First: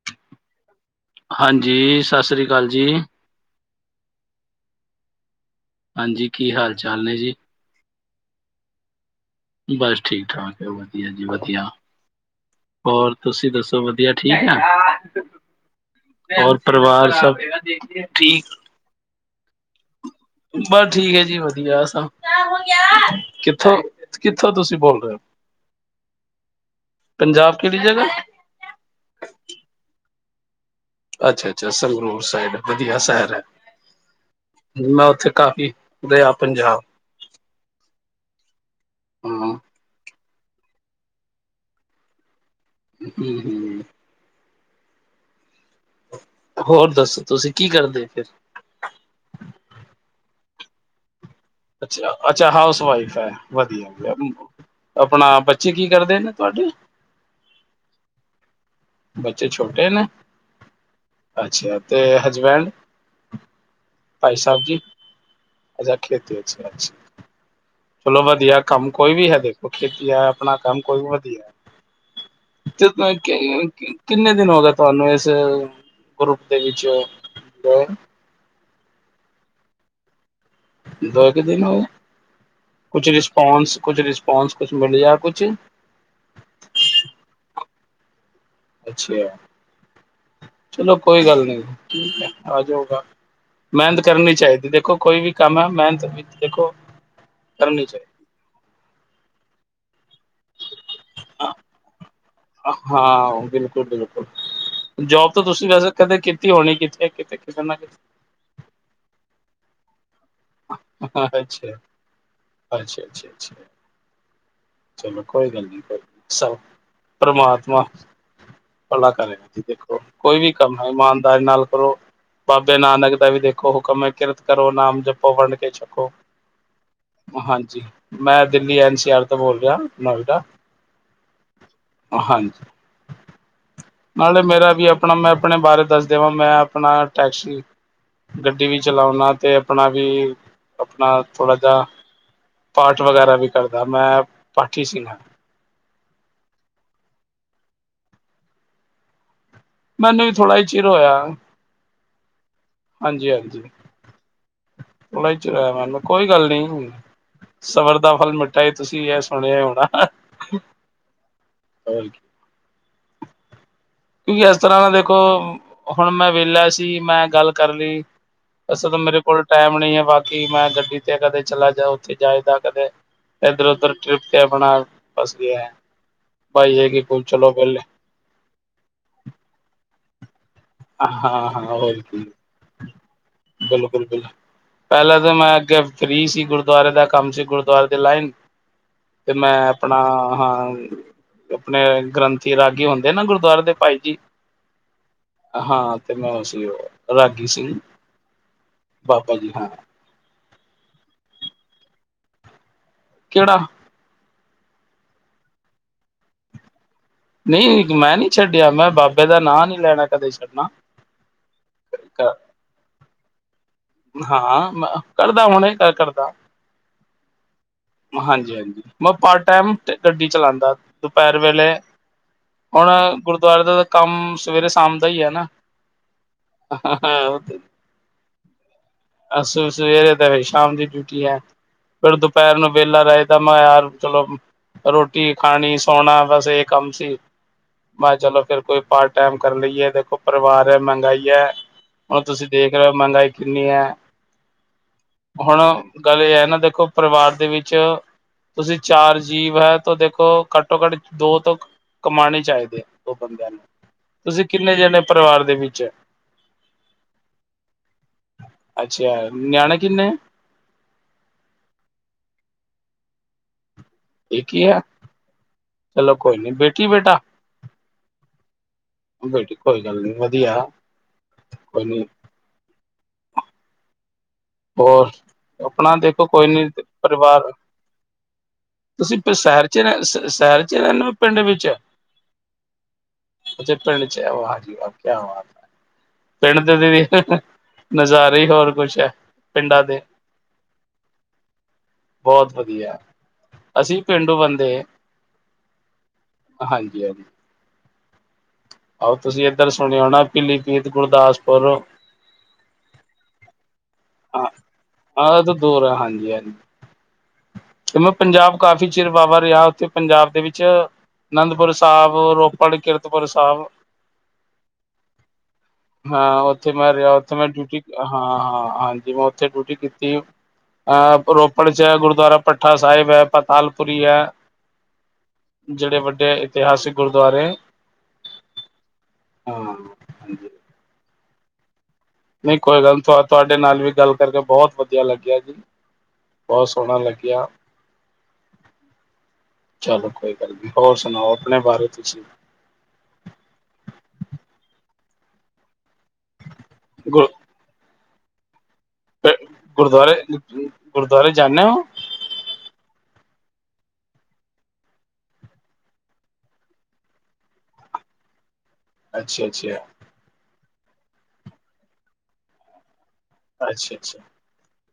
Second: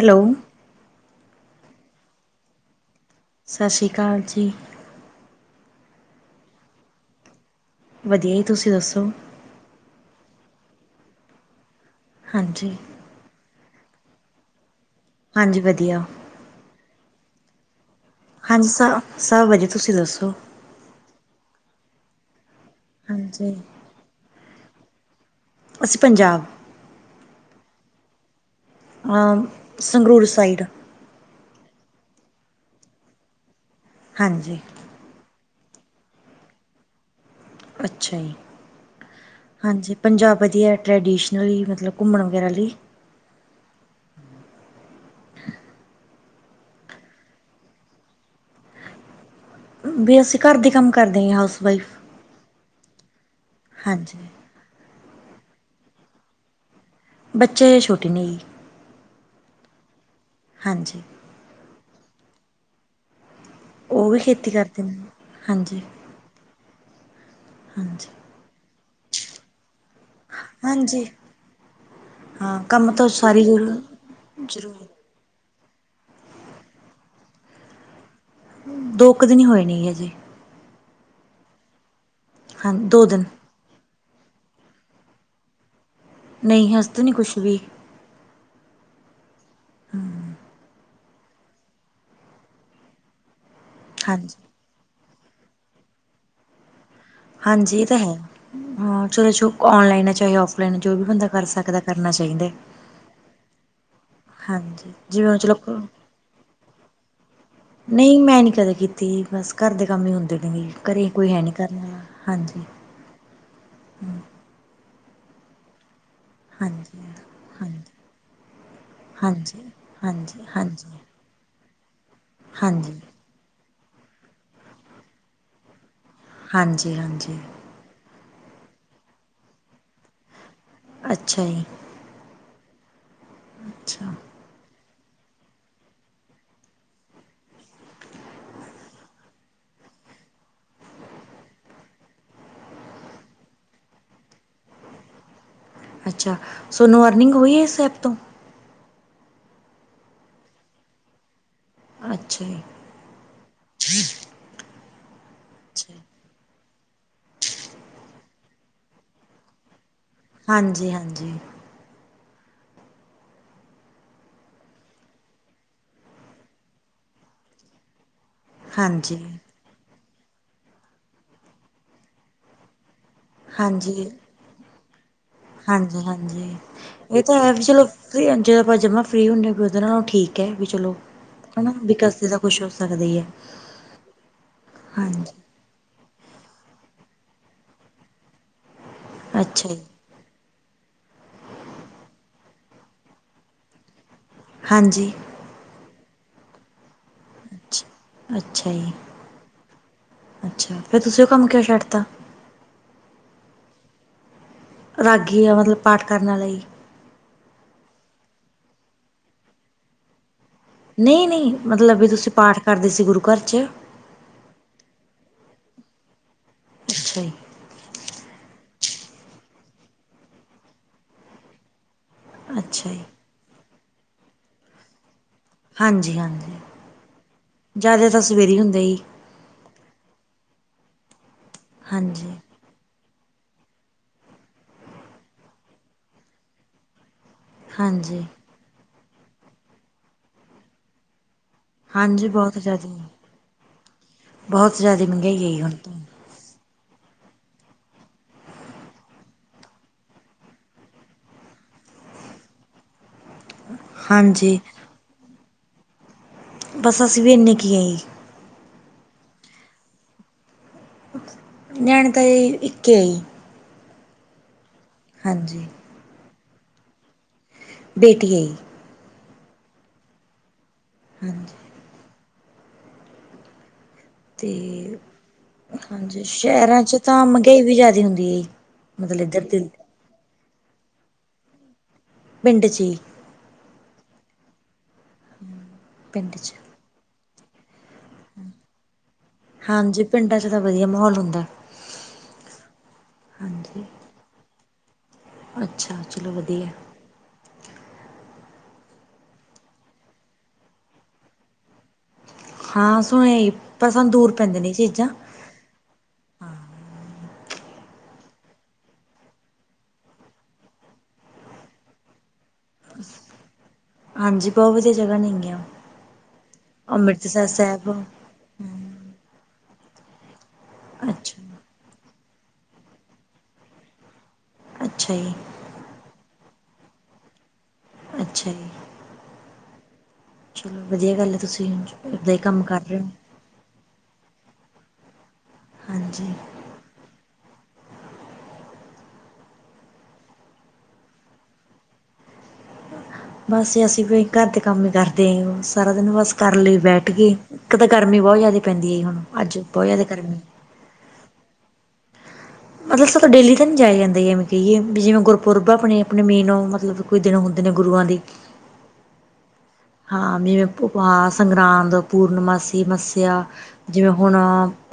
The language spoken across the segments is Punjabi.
ਹੈਲੋ। ਹਾਂਜੀ, ਸਸਰੀ ਕਾਲ ਜੀ। ਸਸਰੀ ਕਾਲ ਜੀ। ਹਾਂਜੀ, ਕੀ ਹਾਲ-ਚਾਲ ਨੇ ਜੀ? ਵਧੀਆ ਜੀ ਤੁਸੀਂ ਦੱਸੋ। ਬਸ ਠੀਕ-ਠਾਕ, ਵਧੀਆ ਜੀ ਵਧੀਆ। ਹਾਂਜੀ। ਹੋਰ ਤੁਸੀਂ ਦੱਸੋ, ਵਧੀਆ ਠੀਕ ਠੀਕ ਆ। ਹਾਂਜੀ ਵਧੀਆ। ਹੋਰ ਪਰਿਵਾਰ ਸਭ, ਠੀਕ? ਹਾਂਜੀ ਸ ਸਭ ਵਧੀਆ ਤੁਸੀਂ ਦੱਸੋ। ਬਸ ਠੀਕ ਹੈ ਜੀ ਵਧੀਆ ਸਬ। ਕਿਆ ਹੋ ਗਿਆ, ਹਾਂਜੀ ਕਿੱਥੋਂ, ਕਿੱਥੋਂ ਤੁਸੀਂ ਬੋਲ ਰਹੇ ਹੋ? ਅਸੀਂ ਪੰਜਾਬ ਪੰਜਾਬ ਕਿਹੜੀ ਜਗ੍ਹਾ? ਹਾ, ਸੰਗਰੂਰ ਸਾਈਡ। ਅੱਛਾ-ਅੱਛਾ, ਸੰਗਰੂਰ ਸਾਇਡ, ਵਧੀਆ ਸ਼ਹਿਰ ਆ। ਹਾਂਜੀ। ਮੈਂ ਉੱਥੇ ਕਾਫੀ ਗਿਆ ਪੰਜਾਬ। ਅੱਛਾ ਜੀ। ਹਾਂ। ਹੂੰ ਹਾਂਜੀ, ਪੰਜਾਬ ਵਧੀਆ ਟਰੈਡੀਸ਼ਨਲੀ ਮਤਲਬ ਘੁੰਮਣ ਵਗੈਰਾ ਲਈ। ਹੂੰ-ਹੂੰ। ਹੋਰ ਦੱਸੋ ਤੁਸੀਂ ਕੀ ਕਰਦੇ ਫਿਰ? ਵੀ ਅਸੀਂ ਘਰ ਦੇ ਕੰਮ ਕਰਦੇ ਆ, ਹਾਊਸ ਵਾਈਫ਼। ਅੱਛਾ ਹਾਊਸ ਵਾਈਫ ਆ, ਵਧੀਆ, ਹਾਂਜੀ ਆਪਣਾ ਬੱਚੇ ਕੀ ਕਰਦੇ ਨੇ ਤੁਹਾਡੇ? ਬੱਚੇ ਛੋਟੇ ਨੇ ਜੀ। ਬੱਚੇ ਛੋਟੇ ਨੇ? ਹਾਂਜੀ। ਅੱਛਾ ਤੇ ਹਜਬੈਂਡ, ਉਹ ਵੀ ਭਾਈ ਖੇਤੀ ਸਾਹਿਬ ਜੀ ਕਰਦੇ ਨੇ ਹਾਂਜੀ ਖੇਤੀ, ਅੱਛਾ-ਅੱਛਾ। ਹਾਂਜੀ ਚਲੋ ਵਧੀਆ ਕੰਮ ਕੋਈ ਵੀ ਹੈ ਦੇਖੋ ਖੇਤੀ ਆਪਣਾ ਕੰਮ ਕੋਈ ਹਾਂਜੀ ਵੀ ਵਧੀਆ। ਹਾਂ ਕੰਮ ਤਾਂ ਸਾਰੀ ਜ਼ਰੂਰ [unintelligible] ਕਿੰਨੇ ਦਿਨ ਹੋ ਗਏ ਜ਼ਰੂਰ ਤੁਹਾਨੂੰ ਇਸ ਗਰੁੱਪ ਦੇ ਵਿਚੋ, ਅ ਦੋ ਕੁ ਦਿਨੀ ਹੋਏ ਨੇ ਜੀ ਹਜੇ। ਦੋ ਕੇ ਦਿਨ ਹੋ ਹਾਂ ਦੋ ਕੁਛ ਦਿਨ ਰਿਸਪੋਂਸ, ਕੁਛ ਰਿਸਪੋਂਸ ਕੁਛ ਮਿਲ ਆ ਕੁਛ। ਨਹੀ ਹਸ ਤਾਂ ਨਹੀਂ ਕੁਛ ਵੀ। ਅੱਛਾ। ਹੂੰਮ ਚਲੋ ਕੋਈ ਗੱਲ ਨੀ, ਠੀਕ ਹੈ ਆ ਜਾਓਗਾ ਮਿਹਨਤ ਕਰਨੀ ਹਾਂਜੀ ਚਾਹੀਦੀ ਦੇਖੋ ਕੋਈ ਵੀ ਕੰਮ ਹੈ ਮਿਹਨਤ ਵਿੱਚ ਦੇਖੋ। ਹਾਂਜੀ ਕਰਨੀ ਇਹ ਤਾਂ ਚਾਹੀਦੀ। ਹੈ, ਹਾਂ ਚੋ ਔਨਲਾਈਨ ਹੈ ਚਾਹੇ ਔਫ ਲਾਈਨ, ਜੋ ਵੀ ਬੰਦਾ। ਕਰ ਸਕਦਾ ਕਰਨਾ ਚਾਹੀਦਾ। ਹਾਂ ਬਿਲਕੁਲ ਓ ਬਿਲਕ ਹਾਂਜੀ ਜਿਵੇਂ ਜੋਬ ਹੁਣ ਤਾਂ ਚਲੋ ਤੁਸੀਂ ਵੈਸੇ ਕਦੇ ਕੀਤੀ ਹੋਣੀ ਕਿਥੇ ਕਿਤੇ-ਕਿਤੇ ਨਾ ਕਿਤੇ। ਨਈ ਮੈਂ ਨੀ ਕਦੇ ਕੀਤੀ ਜੀ ਬਸ ਘਰ ਦੇ ਕੰਮ ਹੀ ਹੁੰਦੇ ਨੇ, ਘਰੇ ਕੋਈ ਹੈ ਨੀ ਕਰਨਾ ਆਲਾ। ਅੱਛਾ-ਅੱਛਾ, ਅੱਛਾ, ਚਲੋ ਕੋਈ ਗੱਲ ਨਹੀਂ ਭਾਈ। ਸਬ ਹਾਂਜੀ ਪਰਮਾਤਮਾ। ਹਾਂਜੀ ਭਲਾਂ ਕਰੇ, ਜੀ ਹਾਂਜੀ ਦੇਖੋ ਕੋਈ ਹਾਂਜੀ ਵੀ ਕੰਮ ਐ ਹਾਂਜੀ ਇਮਾਨ। ਪਿਆਰ ਨਾਲ ਕਰੋ, ਬਾਬੇ ਹਾਂਜੀ ਨਾਨਕ ਦਾ ਵੀ ਦੇਖੋ ਹੁਕਮ ਐ ਕਿਰਤ ਕਰੋ, ਨਾਮ ਜਪੋ, ਵੰਡ ਕੇ ਛਕੋ। ਹਾਂਜੀ-ਹਾਂਜੀ, ਹਾਂਜੀ ਮੈਂ ਦਿੱਲੀ ਐਨ ਸੀ ਆਰ ਤੋਂ ਬੋਲ ਰਿਆ ਨੋਇਡਾ ਅੱਛਾ ਜੀ, ਹਾਂਜੀ, ਅੱਛਾ ਨਾਲੇ ਮੇਰਾ ਵੀ ਆਪਣਾ ਮੈਂ ਆਪਣੇ ਬਾਰੇ ਦੱਸ ਦੇਵਾਂ ਮੈਂ ਆਪਣਾ ਟੈਕਸੀ ਗੱਡੀ ਵੀ ਚਲਾਉਣਾ ਤੇ ਆਪਣਾ ਵੀ, ਆਪਣਾ ਥੋੜ੍ਹਾ ਜਾ ਪਾਠ ਵਗੈਰਾ ਵੀ ਕਰਦਾ, ਮੈਂ ਪਾਠੀ ਸੀ ਨਾ ਅੱਛਾ ਸੋਨੂੰ ਅਰਨਿੰਗ ਹੋਈ ਆ ਇਸ ਐਪ ਤੋਂ? ਮੈਨੂੰ ਨਈ ਥੋੜਾ ਈ ਚਿਰ ਹੋਇਆ। ਅੱਛਾ ਜੀ, ਹਾਂਜੀ-ਹਾਂਜੀ, ਹੁਣੇ ਚਲਾਇਆ ਮੈ ਅੱਛਾ ਵੀ ਕੋਈ ਗੱਲ ਨੀ। ਸਬਰ ਦਾ ਫਲ ਮਿੱਠਾ ਇਹ ਤੁਸੀਂ ਇਹ ਸੁਣਿਆ ਈ ਹੋਣਾ। ਹਾਂਜੀ-ਹਾਂਜੀ। [inaudible] ਕੋਈ ਇਸ ਤਰ੍ਹਾਂ ਨਾ ਦੇਖੋ, ਹੁਣ ਮੈਂ ਵੈਹਲਾ ਸੀ ਮੈਂ ਗੱਲ ਕਰ ਲਈ। ਵੈਸੇ ਤਾਂ ਹਾਂਜੀ ਮੇਰੇ ਕੋਲ ਟਾਈਮ ਨੀ ਐ ਬਾਕੀ ਮੈਂ ਗੱਡੀ ਤੇ ਕਦੇ ਚਲਾ ਜਾ ਉੱਥੇ ਜਾ ਇੱਦਾ ਕਦੇ। ਇਧਰ ਉਧਰ ਹਾਂਜੀ ਟ੍ਰਿਪ ਤੇ ਆਪਣਾ ਬਸ ਗਿਆ ਐ, ਹਾਂਜੀ ਬਾਈ ਹੈਗੇ ਪੁਛ ਲੋ ਪਹਿਲੇ ਤੇ ਜਦੋਂ ਆਪਾਂ ਜਮ੍ਹਾ ਫ੍ਰੀ ਹੁੰਨੇ ਆ ਵੀ ਉਹਦੇ ਨਾਲੋਂ ਠੀਕ ਕਹਿ ਵੀ ਚਲੋ, ਹਾਂ-ਹਾਂ ਹਨਾ ਵੀ ਹੋਰ ਕੀ ਕਸੇ ਤਾਂ ਕੁਛ ਹੋ ਸਕਦਾ ਈ ਆ। ਬਿਲਕੁਲ-ਬਿਲਕੁਲ ਪਹਿਲਾਂ ਤਾਂ ਮੈਂ ਅੱਗੇ ਫ੍ਰੀ ਸੀ ਗੁਰਦੁਆਰੇ ਦਾ ਕੰਮ ਸੀ ਗੁਰਦੁਆਰੇ ਦੇ ਲਾਈਨ ਤੇ ਮੈਂ ਅੱਛਾ ਜੀ ਆਪਣਾ ਹਾਂ ਹੂੰ ਆਪਣੇ ਗ੍ਰੰਥੀ ਰਾਗੀ ਹੁੰਦੇ ਨੇ ਗੁਰਦੁਆਰੇ ਦੇ ਭਾਈ ਜੀ। ਹਾਂਜੀ। ਹਾਂ ਤੇ ਮੈਂ ਉਹ ਸੀ ਓ ਅੱਛਾ, ਅੱਛਾ ਜੀ ਬਾਬਾ ਜੀ ਹਾਂ ਅੱਛਾ ਜੀ, ਫਿਰ ਤੁਸੀਂ ਉਹ ਕੰਮ ਕਿਉਂ ਛੱਡਤਾ? ਕਿਹੜਾ ਰਾਗੀ ਆ ਮਤਲਬ ਪਾਠ ਕਰਨ ਆਲਾ ਜੀ। ਨਈ ਨੀ ਮੈਂ ਨੀ ਛੱਡਿਆ ਮੈਂ ਬਾਬੇ ਦਾ ਨਾਂ ਨੀ ਲੈਣਾ ਕਦੇ ਛੱਡਣਾ। ਨਈ-ਨਈ ਮਤਲਬ ਵੀ ਤੁਸੀਂ ਪਾਠ ਕਰਦੇ ਸੀ ਗੁਰੂ ਘਰ 'ਚ। ਹਾਂ ਮਾ ਕਰਦਾ ਹੁਣੇ ਗਲ ਕਰਦਾ। ਅੱਛਾ ਜੀ। ਹਾਂਜੀ-ਹਾਂਜੀ ਮੈਂ ਪਾਰਟ ਟਾਈਮ ਗੱਡੀ ਚਲਾਉਦਾ ਦੁਪਹਿਰ ਵੇਲੇ ਹੁਣ ਅੱਛਾ ਜੀ ਗੁਰਦੁਆਰੇ ਦਾ ਕੰਮ ਸਵੇਰੇ ਸ਼ਾਮ ਦਾ ਈ ਐ ਨਾ। ਹਾਂਜੀ-ਹਾਂਜੀ, ਜ਼ਿਆਦਾ ਤਾਂ ਸਵੇਰੇ ਈ ਹੁੰਦਾ ਜੀ। ਅ ਸਵੇਰੇ ਦੇ ਸ਼ਾਮ ਦੀ ਡਿਊਟੀ ਏ ਫਿਰ ਹਾਂਜੀ ਦੁਪਹਿਰ ਨੂੰ ਵੈਹਲਾ ਰਹੇਦਾ ਮੈਂ ਯਾਰ ਚਲੋ ਰੋਟੀ ਖਾਣੀ ਸੌਣਾ ਬਸ ਇਹ ਕੰਮ ਸੀ। ਮੈਂ ਹਾਂਜੀ ਚਲੋ ਫਿਰ ਕੋਈ ਪਾਰਟ ਟਾਈਮ ਕਰ ਲਈਏ ਦੇਖੋ ਪਰਿਵਾਰ ਏ ਮਹਿੰਗਾਈ ਏ। ਹੁਣ ਹਾਂਜੀ ਤੁਸੀਂ ਬਹੁਤ ਦੇਖ ਰਹੇ ਜ਼ਿਆਦਾ ਓ ਮਹਿੰਗਾਈ ਕਿੰਨੀ ਏ, ਬਹੁਤ ਜ਼ਿਆਦਾ ਮਹਿੰਗਾਈ ਹੁਣ ਆਈ ਤਾਂ ਗੱਲ ਇਹ ਆ ਨਾ ਦੇਖੋ ਪਰਿਵਾਰ ਦੇ ਵਿੱਚ ਚ, ਤੁਸੀਂ ਚਾਰ ਜੀਵ ਐ ਤਾਂ ਦੇਖੋ ਘੱਟੋ ਘੱਟ ਦੋ ਤੋਂ ਕਮਾਣੇ ਚਹੀਦੇ ਐ, ਉਹ ਬੰਦਿਆਂ ਨੂੰ, ਤੁਸੀਂ ਹਾਂਜੀ ਕਿੰਨੇ ਜਣੇ ਪਰਿਵਾਰ ਦੇ ਵਿੱਚ? ਬਸ ਅਸੀਂ ਵੀ ਇੰਨੀ ਕੀ ਆ ਜੀ। ਅੱਛਾ, ਨਿਆਣੇ ਕਿੰਨੇ? ਨਿਆਣੇ ਤਾਂ ਅਜੇ ਇੱਕ ਐ ਜੀ। ਏਕ ਈ ਆ। ਹਾਂਜੀ। ਚਲੋ ਕੋਈ ਨਾ ਬੇਟੀ-ਬੇਟਾ? ਬੇਟੀ ਆਂ ਜੀ। ਬੇਟੀ ਕੋਈ ਗੱਲ ਨੀ ਵਧੀਆ ਹਾਂਜੀ। ਕੋਈ ਨੀ ਤੇ, ਹੋਰ ਆਪਣਾ ਹਾਂਜੀ ਦੇਖੋ ਕੋਈ ਨੀ ਸ਼ੈਰਾ ਚ ਤਾਂ ਪਰਿਵਾਰ ਮਹਿੰਗਾਈ ਵੀ ਜਾਦੀ ਹੁੰਦੀ ਐ ਜੀ ਤੁਸੀਂ ਪਰਸੈਰ ਚ ਰੈ ਸੈਰ ਚ ਰੈਨੇ ਓ ਪਿੰਡ ਵਿੱਚ ਪਿੰਡ ਚ ਈ ਅੱਛਾ ਪਿੰਡ ਚ ਵਾ ਜੀ ਵਾ ਕਆ ਬਾਤ ਏ ਪਿੰਡ ਦੇ ਨਜ਼ਾਰੇ ਈ ਹੋਰ ਕੁਛ ਐ। ਹਾਂਜੀ ਪਿੰਡਾਂ ਚ ਤਾਂ ਵਧੀਆ ਮਾਹੌਲ ਹੁੰਦਾ। ਬੋਤ ਵਧੀਆ ਹਾਂਜੀ ਅਸੀਂ ਵੀ ਪੇਂਡੂ ਬੰਦੇ ਅੱਛਾ ਚਲੋ ਵਧੀਆ। [unintelligible] ਆਹੋ ਤੁਸੀਂ ਏਧਰ ਸੁਣਿਆ ਹੁਣ ਨਾ ਪੀਲੀਪੀਤ ਗੁਰਦਾਸਪੁਰ ਹਾਂ ਸੁਣਿਆ ਏ ਹਾਂ, ਓ ਤੇ ਦੂਰ ਆ ਹਾਂਜੀ-ਹਾਂਜੀ। ਜਿਵੇਂ ਪੰਜਾਬ ਕਾਫ਼ੀ ਚਿਰ ਵਾਵਾ ਰੈਆ ਓਥੇ ਪੰਜਾਬ ਦੇ ਵਿੱਚ ਅਨੰਦਪੁਰ ਸਾਬ, ਰੋਪੜ, ਕਿਰਤਪੁਰ ਸਾਬ ਹਾਂਜੀ ਬੋਤ ਵਧੀਆ ਜਗਾ ਨੇਗੀਆਂ। ਹਾਂ ਓਥੇ ਮੈਂ ਰੈਆ ਓਥੇ ਅੰਮ੍ਰਿਤਸਰ ਮੈਂ ਡਿਊਟੀ, ਸਾਹਿਬ ਹਾਂ ਆ ਹਾਂਜੀ ਮੈਂ ਓਥੇ ਡਿਊਟੀ ਦੀਤੀ ਆ, ਅਹ ਅੱਛਾ ਰੋਪੜ ਚ ਏ ਗੁਰ ਗੁਰਦੁਆਰਾ ਭੱਠਾ ਸਾਇਬ ਐ ਪਤਾਲਪੁਰੀ ਐ। ਅੱਛਾ ਜੀ। ਜਗੜੇ ਵੱਡੇ ਇਤਿਹਾਸਿਕ ਗੁਰਦੁਆਰੇ ਅੱਛਾ ਜੀ। ਹਾਂ। ਹਾਂਜੀ। ਚਲੋ ਵਧੀਆ ਗੱਲ ਐ ਤੁਸੀਂ ਓਦਾਂ ਹੀ ਨਈ ਕੰਮ ਕਰ ਕੋਈ ਗੱਲ ਨੀ ਰਹੇ ਹੋ। ਤੁਅ ਤੁਆਡੇ ਨਾਲ ਵੀ ਗੱਲ ਕਰਕੇ ਬੋਤ ਵਧੀਆ ਲੱਗਿਆ ਜੀ। ਹਾਂਜੀ। ਬੋਤ ਸੋਣਾ ਲੱਗਿਆ। ਚਲੋ ਕੋਈ ਗੱਲ ਨੀ ਹੋਰ ਸੁਣਾਓ ਅਪਣੇ ਬਾਰੇ ਤੁਸੀਂ ਬਸ ਅਸੀਂ ਵੀ ਕਾਰਦੇ ਕੰਮ ਈ ਕਰਦੇ ਆ ਸਾਰਾ ਦਿਨ ਬਸ ਕਰ ਲਈ ਬੈਠ ਗਏ। ਏਕ ਤੇ ਗਰਮੀ ਬੋਤ ਜਾਦੀ ਪੈਂਦੀ ਐ ਜੀ ਹੁਣ ਅ ਅੱਜ ਬਹੁਤ ਜ਼ਿਆਦਾ ਗੁਰਦੁਆਰੇ, ਗਰਮੀ ਗੁਰਦੁਆਰੇ ਜਾਂਨੇ ਓ ਮਤਲਬ ਸਾਥੋਂ ਡੇਲੀ ਤਾਂ ਨੀ ਜਾਇਆ ਜਾਂਦਾ ਜੀ ਐਵੇਂ ਕਹੀਏ ਵੀ ਜਿਵੇਂ ਗੁਰਪੁਰਬ ਆਪਣੇ-ਆਪਣੇ ਮੇਨ ਮਤਲਬ ਕੋਛ ਦਿਨ ਹੁੰਦੇ ਨੇ ਗੁਰੂਆਂ ਦੀ ਅੱਛਾ-ਅੱਛਾ। ਹਾਂ ਮੇਵੇਂ ਓਪ ਹਾਸ ਸੰਗਰਾਂਦ, ਪੂਰਨਮਾਸੀ, ਮੱਸਿਆ ਜਿਵੇਂ ਅੱਛਾ-ਅੱਛਾ ਹੁਣ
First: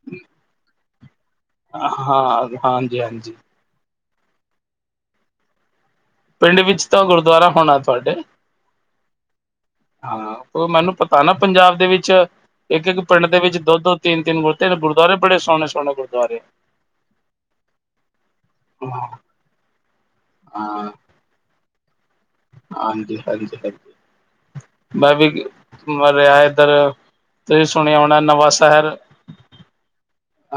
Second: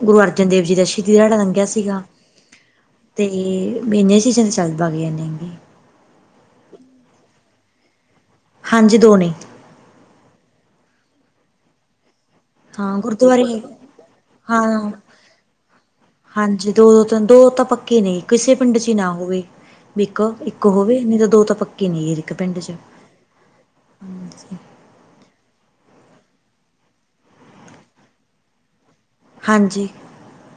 ਗੁਰੂ ਅਰਜਨ ਦੇਵ ਜੀ ਦਾ ਸ਼ਹੀਦੀ ਦਿਹਾੜਾ ਲੰ ਲੰਗਿਆ ਸੀਗਾ ਹਾਂ ਤੇ ਹਾਂਜੀ-ਹਾਂਜੀ ਮੀਨੇ ਸੀਜ਼ਨ ਚੱਲ ਬਗ ਜਾਂਨੇ ਆ ਗੇ ਪਿੰਡ ਵਿੱਚ ਤਾ ਗੁਰਦੁਆਰਾ ਹੋਨਾ ਤੁਆਡੇ। ਹਾਂਜੀ ਦੋ ਨੇ। ਹਾਂ ਓ ਮੈਨੂੰ ਪਤਾ ਨਾ ਪੰਜਾਬ ਦੇ ਵਿੱਚ। ਹਾਂ ਇੱਕ-ਇੱਕ ਪਿੰਡ ਦੇ ਗੁਰਦੁਆਰੇ ਵਿੱਚ ਦੋ-ਦੋ ਤਿੰਨ-ਤਿੰਨ ਬੋਤੇ ਤਾ ਹਾਂ ਗੁਰਦੁਆਰੇ ਬੜੇ ਸੋਹਣੇ-ਸੋਹਣੇ ਗੁਰਦੁਆਰੇ। ਹਾਂਜੀ ਦੋ ਦੋ ਤਿੰਨ ਦੋ ਤਾਂ ਪੱਕੇ ਨਈ ਕਿਸੇ ਪਿੰਡ ਚ ਈ ਹਾਂ ਨਾ ਹੋਵੇ ਵੇਖੋ ਇੱਕ ਹੋਵੇ ਨੀ ਤਾ ਦੋ ਤਾ ਪੱਕ ਪੱਕੇ ਨੀ ਏ ਇੱਕ ਪਿੰਡ ਚ। ਹਾਂਜੀ ਹਾਂਜੀ ਹਾਂਜੀ। ਹਾਂਜੀ ਮੈਂ ਵੀ ਮਰਆਯੇ ਏਧਰ ਤੁਸੀ ਸੁਣਿਆ ਹੋਨਾ ਨਵਾ ਸ਼ੇਹਰ। ਹਾਂਜੀ।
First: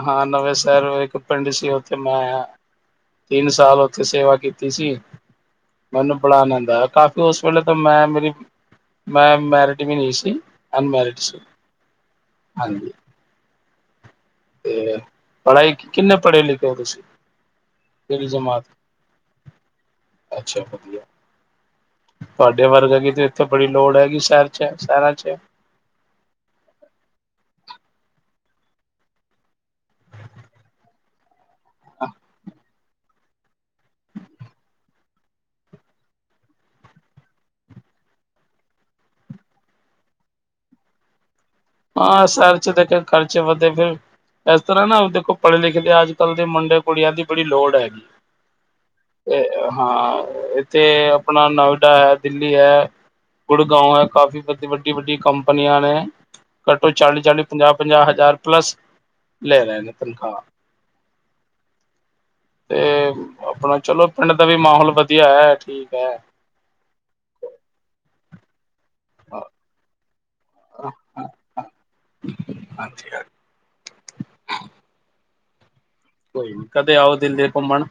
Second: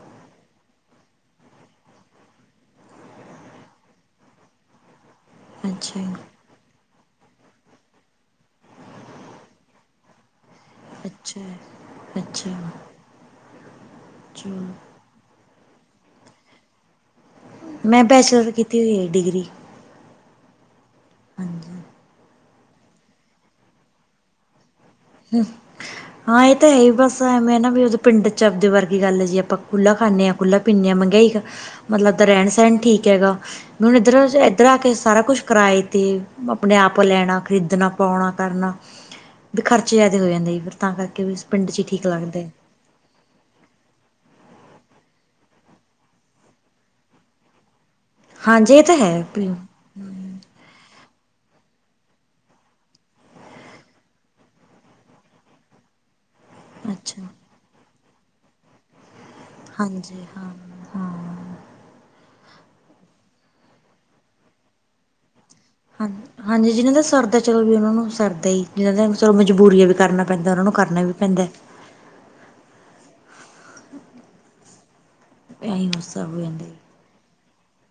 ਹਾਂ ਨਵੇ ਸ਼ੇਰ ਇੱਕ ਪਿੰਡ ਸੀ ਐਥੋ ਮੈਂ ਆਆ। ਤਿੰਨ ਸਾਲ ਓਥੇ ਸੇਵਾ ਕੀਤੀ ਸੀ ਅੱਛਾ ਮੈਨੂੰ ਬੜਾ ਆਨੰਦ ਆਆ ਕਾਫ ਉਸ ਵੇਲੇ ਤਾ ਮੈਂ ਮੇਰੀ ਮੈਂ ਮੇਰੀਡ ਵੀ ਨੀ ਸੀ। ਅਨਮੈਰਿਡ ਸਰ ਅੱਛਾ ਹਾਂਜੀ। ਅਛਾ। ਪੜਾਈ ਕਿੰਨੇ ਪੜੇ ਲਿਖੇ ਓ ਤੁਸੀ? ਮੈਂ ਬੈਚਲਰ ਕੀਤੀ ਹੋਈ ਏ ਡਿਗਰੀ। ਅੱਛਾ ਵਧੀਆ। ਹਾਂਜੀ। ਤੁਆਡੇ ਵਰਗੇ ਦੀ ਤੇ ਇੱਥੇ ਬੜੀ ਲੋੜ ਹੈਗੀ ਸ਼ੇਰ ਚ ਸ਼ੇਹੇਰਾ ਹੂੰ। [inaudible] ਹਾਂ ਐ ਤਾ ਹੈ ਈ ਬਸ ਐਵੇ ਨਾ ਵੀ ਪਿੰਡ ਚ ਆਪਦੇ ਵਰਗੀ ਗੱਲ ਜੀ ਆਪਾ ਕੂਲਾ ਖਾਂਨੇ ਆ ਕੂਲਾ ਪੀਦੇ ਆ ਮੈਗਾਈ ਮਤਲਬ ਦਾ ਰੈਣ ਸੈਣ ਠੀਕ ਹੈਗਾ। ਹੁਨ ਇੱਧਰ ਐਧਰ ਆ ਕੇ ਸਾਰਾ ਕੁਛ ਕਰਾਏ ਤੇ ਅਪਨੇ ਆਪ ਲੈਣਾ ਖਰੀਦਨਾ ਪੌਣਾ ਕਰਨਾ। ਵੀ ਖਰਚੇ ਜਾਦੇ ਹੋ ਜਾਂਦੇ ਫਿਰ ਤਾ ਕਰਕੇ ਵੀ। ਪਿੰਡ 'ਚ ਹੀ ਠੀਕ ਹਾਂ ਲੱਗਦਾ ਸਰਚ ਤੇ ਤੇ ਖਰਚੇ ਵਦੇ ਪਏ। ਐਸਰਾ ਨਾ ਦੇਖੋ ਪੜੇ ਲਿਖੇ ਦੇ ਅੱਜ ਕੱਲ ਦੇ ਮੁੰਡੇ ਕੁੜੀਆ ਦੀ ਬੜੀ ਲੋੜ ਹੈਗੀ। ਹਾਂਜੀ ਏ ਤਾ ਹੈ ਤੇ ਪ੍ਰੀਮ ਹਾਂ ਐਥੇ ਅਪਣਾ ਨੋਇਡਾ ਐ ਦਿੱਲੀ ਐ। ਗੁੜਗਾਓ ਐ ਕਾਫੀ ਵੱਦੀ ਵੱਡੀ ਵੱਡੀ ਕੰਪਨੀਆ ਨੇ। ਘੱਟੋ ਅੱਛਾ ਚਾਲੀ-ਚਾਲੀ ਪੰਜਾ-ਪੰਜਾ ਹਜਾਰ ਪਲੱਸ ਲੈ ਰਹੇ ਨੇ ਹਾਂਜੀ ਤਨਖਾ। ਹਾਂ ਹਾਂ ਤੇ ਅਪਣਾ ਚਲੋ ਪਿੰਡ ਦਾ ਵੀ ਮਹੌਲ ਵਧੀਆ ਐ। ਹਾਂ ਹਾਂਜੀ ਜਿਨਾ ਦਾ ਸਰਦਾ ਚੱਲ ਵੀ ਓਨਾਂ ਨੂੰ ਸਰਦਾ ਈ। ਜਿਨਾ ਦੇ ਚਲੋ ਮਜਬੂਰੀ ਐ ਵੀ ਕਰਨਾ ਪੈਂਦਾ ਓਨਾ ਨੂੰ ਕਰਨਾ ਵੀ ਪੈਂਦਾ। ਹਾਂਜੀ ਹਾਂ। ਐਹੀ ਬਸ। ਕਦੇ ਆਓ ਦਿੱਲੀ ਘੁੰਮਣ।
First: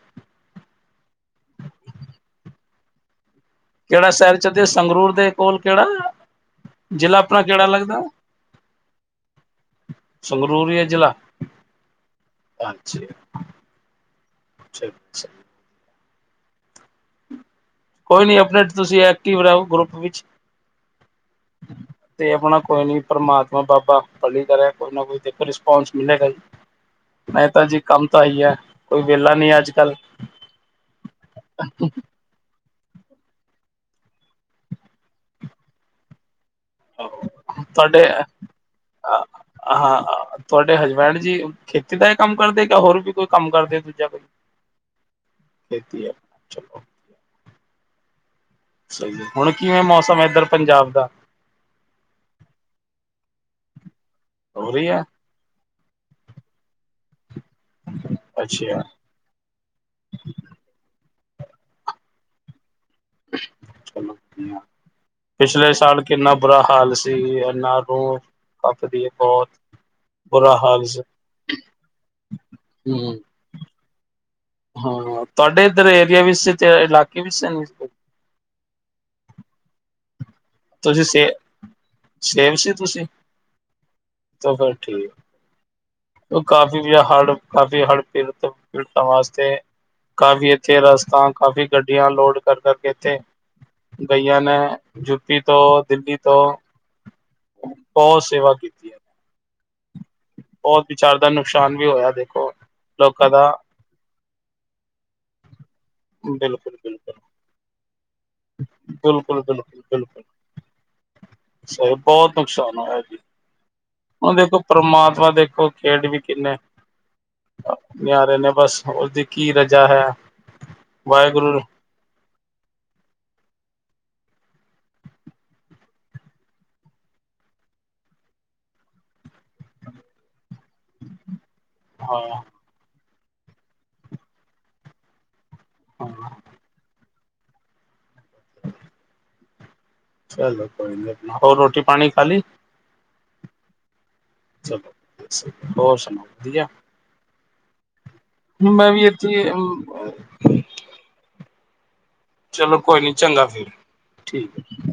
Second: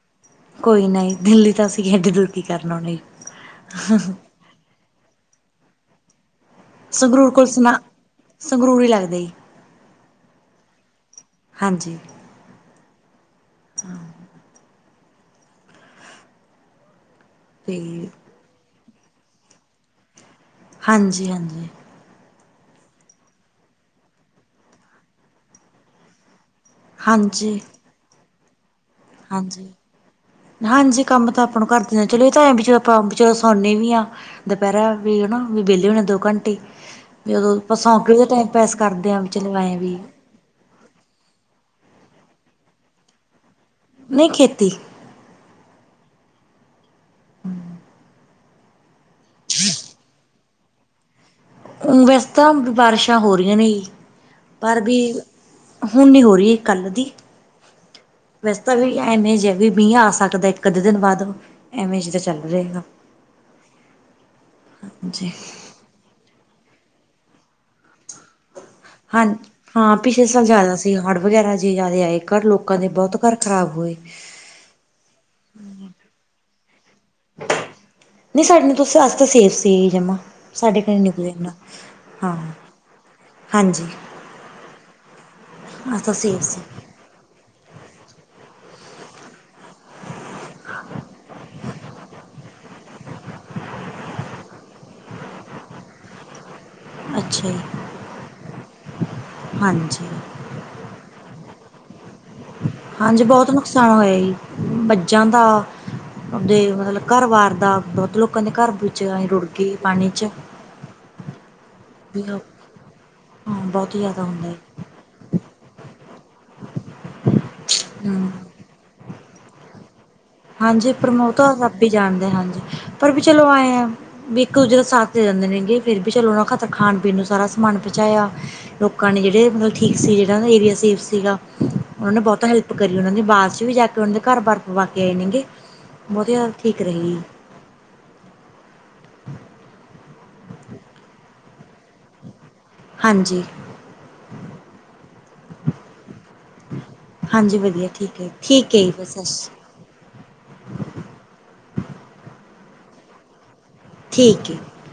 ਕੋਈ ਨਈ ਦਿੱਲੀ ਤਾ ਅਸੀ ਐਡੀ ਦੂਰ ਕੀ ਕਰਨ ਓਨ ਲਈ। ਕੇੜਾ ਸੈ਼ਰ ਚੱਲਦੇ ਸੰਗਰੂਰ ਦੇ ਕੋਲ ਕੇੜਾ? ਜਿਲਾ ਸੰਗਰੂਰ ਆਪਣਾ ਕੋਲ ਕੇੜਾ ਸੁਣਾ ਲੱਗਦਾ? ਸੰਗਰੂਰ ਹੀ ਲੱਗਦਾ ਜੀ ਸੰਗਰੂਰ ਈ ਐ ਜਿਲਾ ਹਾਂਜੀ ਅੱਛਾ। [unintelligible] ਛਾ ਛਾ। ਤੇ ਕੋਈ ਨੀ ਅਪਨਾ ਤੁਸੀ ਐਕਟਿਵ ਰਾਓ ਗਰੁੱਪ ਵਿੱਚ। ਹਾਂਜੀ-ਹਾਂਜੀ, ਤੇ ਆਪਣਾ ਕੋਈ ਨੀ ਪਰਮਾਤਮਾ ਬਾਬਾ ਭਲੀ ਕਰੇ ਕੋਈ ਨਾ ਕੋਈ ਦੇਖੋ ਰਿਸਪੋਂਸ ਮਿਲੇਗਾ ਈ। ਹਾਂਜੀ ਮੇਹਤਾ ਜੀ ਕੰਮ ਤਾਂ ਐਹੀ ਐ। ਕੋਈ ਵੇਲਾ ਨੀ ਐ ਅੱਜ ਹਾਂਜੀ ਕੱਲ ਹਾਂਜੀ ਕੰਮ ਤਾਂ ਆਪਾਂ ਨੂੰ ਘਰ ਦੇ ਚਲੋ ਇਹ ਤਾਂਂ ਐ ਵੀ ਆਪਾਂ ਸੋਨੇ ਵੀ ਆ, ਦੁਪਹਿਰਾ ਵੀ ਹਨਾ ਵਿਹਲੇ ਹੁਨੇ ਆ ਵੀ ਦੋ ਘੰਟੇ ਵੀ ਆਪਾਂ ਸੌ ਤੁਹਾਡੇ ਕੇ ਦਾ ਟਾਈਮ ਪਾਸ ਕਰਦੇ ਆ ਵੀ ਚਲੋ ਆਏ ਵੀ, ਹਾਂ ਤੁਹਾਡੇ ਹਸਬੈਂਡ ਜੀ, ਖੇਤੀ ਦਾ ਕੰਮ ਕਰਦੇ ਜਾਂ ਹੋਰ ਵੀ ਕੋਈ ਕੰਮ ਕਰਦੇ? ਦੂਜਾ ਕੋਈ ਨਈ ਖੇਤੀ, ਖੇਤੀ ਐ ਚਲੋ। ਹੂੰ, ਸਹੀ ਹੁਣ ਕਿਵੇਂ ਐ ਮੌਸਮ ਇੱਧਰ ਪੰਜਾਬ ਦਾ? ਵੈਸੇ ਤਾਂ ਬਾਰਿਸ਼ਾਂ ਹੋ ਰੀਆਂ ਨੇ ਜੀ ਹੋ ਪਰ ਰਹੀ ਹੈ ਵੀ ਹੁਣ ਨੀ ਹੋ ਰੀ ਕੱਲ ਦੀ, ਵੈਸ ਤਾਂ ਅੱਛਾ ਵੀ ਐਵੇਂ ਜੇ ਵੀ ਮੀਂਹ ਆ ਸਕਦਾ ਇੱਕ ਅੱਧੇ ਦਿਨ ਬਾਦ, ਐਵੇਂ ਜੇ ਦਾ ਚੱਲ ਰਿਹਾਗਾ। ਹਾਂਜੀ ਪਿਛਲੇ ਸਾਲ ਕਿੰਨਾ ਬੁਰਾ ਹਾਲ ਸੀ ਇਹਨਾਂ ਨੂੰ ਹਾਂ-ਹਾਂ ਪਿਛਲੇ ਬੁਰਾ ਜ਼ਿਆਦਾ ਹਾਲ ਸੀ ਹੜ ਵਗੈਰਾ ਜੇ ਜ਼ਿਆਦਾ ਘਰ ਲੋਕਾਂ ਦੇ ਬੋਤ ਹਮ ਘਰ ਖ਼ਰਾਬ ਹੋਏ ਹਾਂ ਤੁਹਾਡੇ ਇੱਧਰ ਏਰੀਆ ਵਿੱਚ ਤੇ ਇਲਾਕੇ ਵਿੱਚ ਨਈ ਸਾਡੇ ਨੂੰ ਅਸੀ ਤਾਂ ਸੇਫ ਸੀੇ ਜਮਾਂ ਸਾਡੇ ਘਰ ਤੁਸੀਂ ਸੇ ਨਿਕਲੇਨਾ, ਹਾਂ ਹਾਂਜੀ [unintelligible] ਔ ਫਿਰ ਠੀਕ, ਅਜ ਤਾਂ ਸੇਫ ਉਹ ਸੀ ਕਾਫ਼ੀ ਹੜ ਕਾਫੀ ਹੜ੍ਹ ਪੀੜਤ ਪੀੜਤਾਂ ਵਾਸਤੇ ਕਾਫੀ ਇੱਥੇ ਰਸਤਾ ਕਾਫੀ ਗੱਡੀਆਂ ਲੋਡ ਕਰ ਕਰਕੇ ਇੱਥੇ ਗਈਆ ਨੇ, ਯੂਪੀ ਤੋਂ ਦਿੱਲੀ ਤੋਂ ਅੱਛਾ ਜੀ, ਬਹੁਤ ਸੇਵਾ ਹਾਂਜੀ। ਬੋਤ ਵਿਚਾਰ ਦਾ ਨੁਕਸਾਨ ਵੀ ਹੋਇਆ ਦੇਖ ਹਾਂਜੀ ਬਹੁਤ ਨੁਕਸਾਨ ਹੋਇਆ ਜੀ ਮੱਝਾਂ ਦਾ ਦੇ ਬਿਲਕੁਲ ਮਤਲਬ ਬਿਲਕੁਲ ਘਰ ਵਾਰ ਦਾ ਬਹੁਤ ਲੋਕਾਂ ਦੇ ਘਰ ਵਿੱਚ ਅਈ ਬਿਲਕੁਲ ਰੁੜ ਗੇ ਪਾਣੀ ਚ ਸੋ ਵੀ ਬੋਤ ਹਾਂ ਨੁਕਸਾਨ ਹੋਇਆ ਜੀ। ਬਹੁਤ ਹੀ ਜ਼ਿਆਦਾ ਹੁਣ ਹੁੰਦਾ ਹੈ ਦੇਖੋ ਪਰਮਾਤਮਾ ਦੇਖੋ ਖੇਡ ਵੀ ਕਿੰਨੇ ਹਮ ਨਿਆਰੇ ਨੇ ਬਸ ਉਸਦੀ ਕੀ ਰਜਾ ਐ। ਹਾਂਜੀ ਪ੍ਰਮੋ ਤਾਂ ਰੱਬ ਈ ਜਾਣਦੇ ਹਾਂਜੀ ਪਰ ਵੀ ਚਲੋ ਐ ਏ। ਵੀ ਇੱਕ ਦੂਜੇ ਦਾ ਸਾਥ ਦੇ ਦਿੰਦੇ ਨੇਗੇ ਫੇਰ ਵੀ ਚਲੋ ਉਹ ਨੂੰ ਖਾਤਰ ਖਾਣ ਪੀਣ ਨੂੰ ਸਾਰਾ ਸਮਾਨ ਪਹੁੰਚਾਇਆ ਲੋਕਾਂ ਨੇ ਜਿਹੜੇ ਮਤਲਬ ਠੀਕ ਸੀ ਜਿਹੜਾ ਏਰੀਆ ਸੀਗਾ ਉਹਨਾਂ ਨੇ ਹਾਂ ਬਹੁਤਾ ਹੈਲਪ ਕਰੀ ਉਹਨਾਂ ਆਵਾਜ਼ ਚ ਵੀ ਜਾ ਕੇ ਉਹਨਾਂ ਦੇ ਘਰ ਬਾਰ ਪਵਾ ਕੇ ਆਏ ਨੇਗੇ ਬੋਤ ਹਾਂ ਜਿਆਦਾ ਫਿਕਰ ਐ ਜੀ। ਚੱਲੋ ਕੋਈ ਨੀ ਆਪਣਾ ਹੋਰ ਰੋਟੀ ਪਾਣੀ ਖਾਲੀ? ਹਾਂਜੀ, ਚਲੋ ਹੋਰ ਸੁਣਾਓ ਵਧੀਆ ਹਾਂਜੀ ਵਧੀਆ ਠੀਕ ਐ ਠੀਕ ਐ ਜੀ ਮੈਂ ਵੀ ਇੱਥੇ ਬਸ ਚਲੋ ਕੋਈ ਨੀ ਚੰਗਾ ਫਿਰ, ਠੀਕ ਆ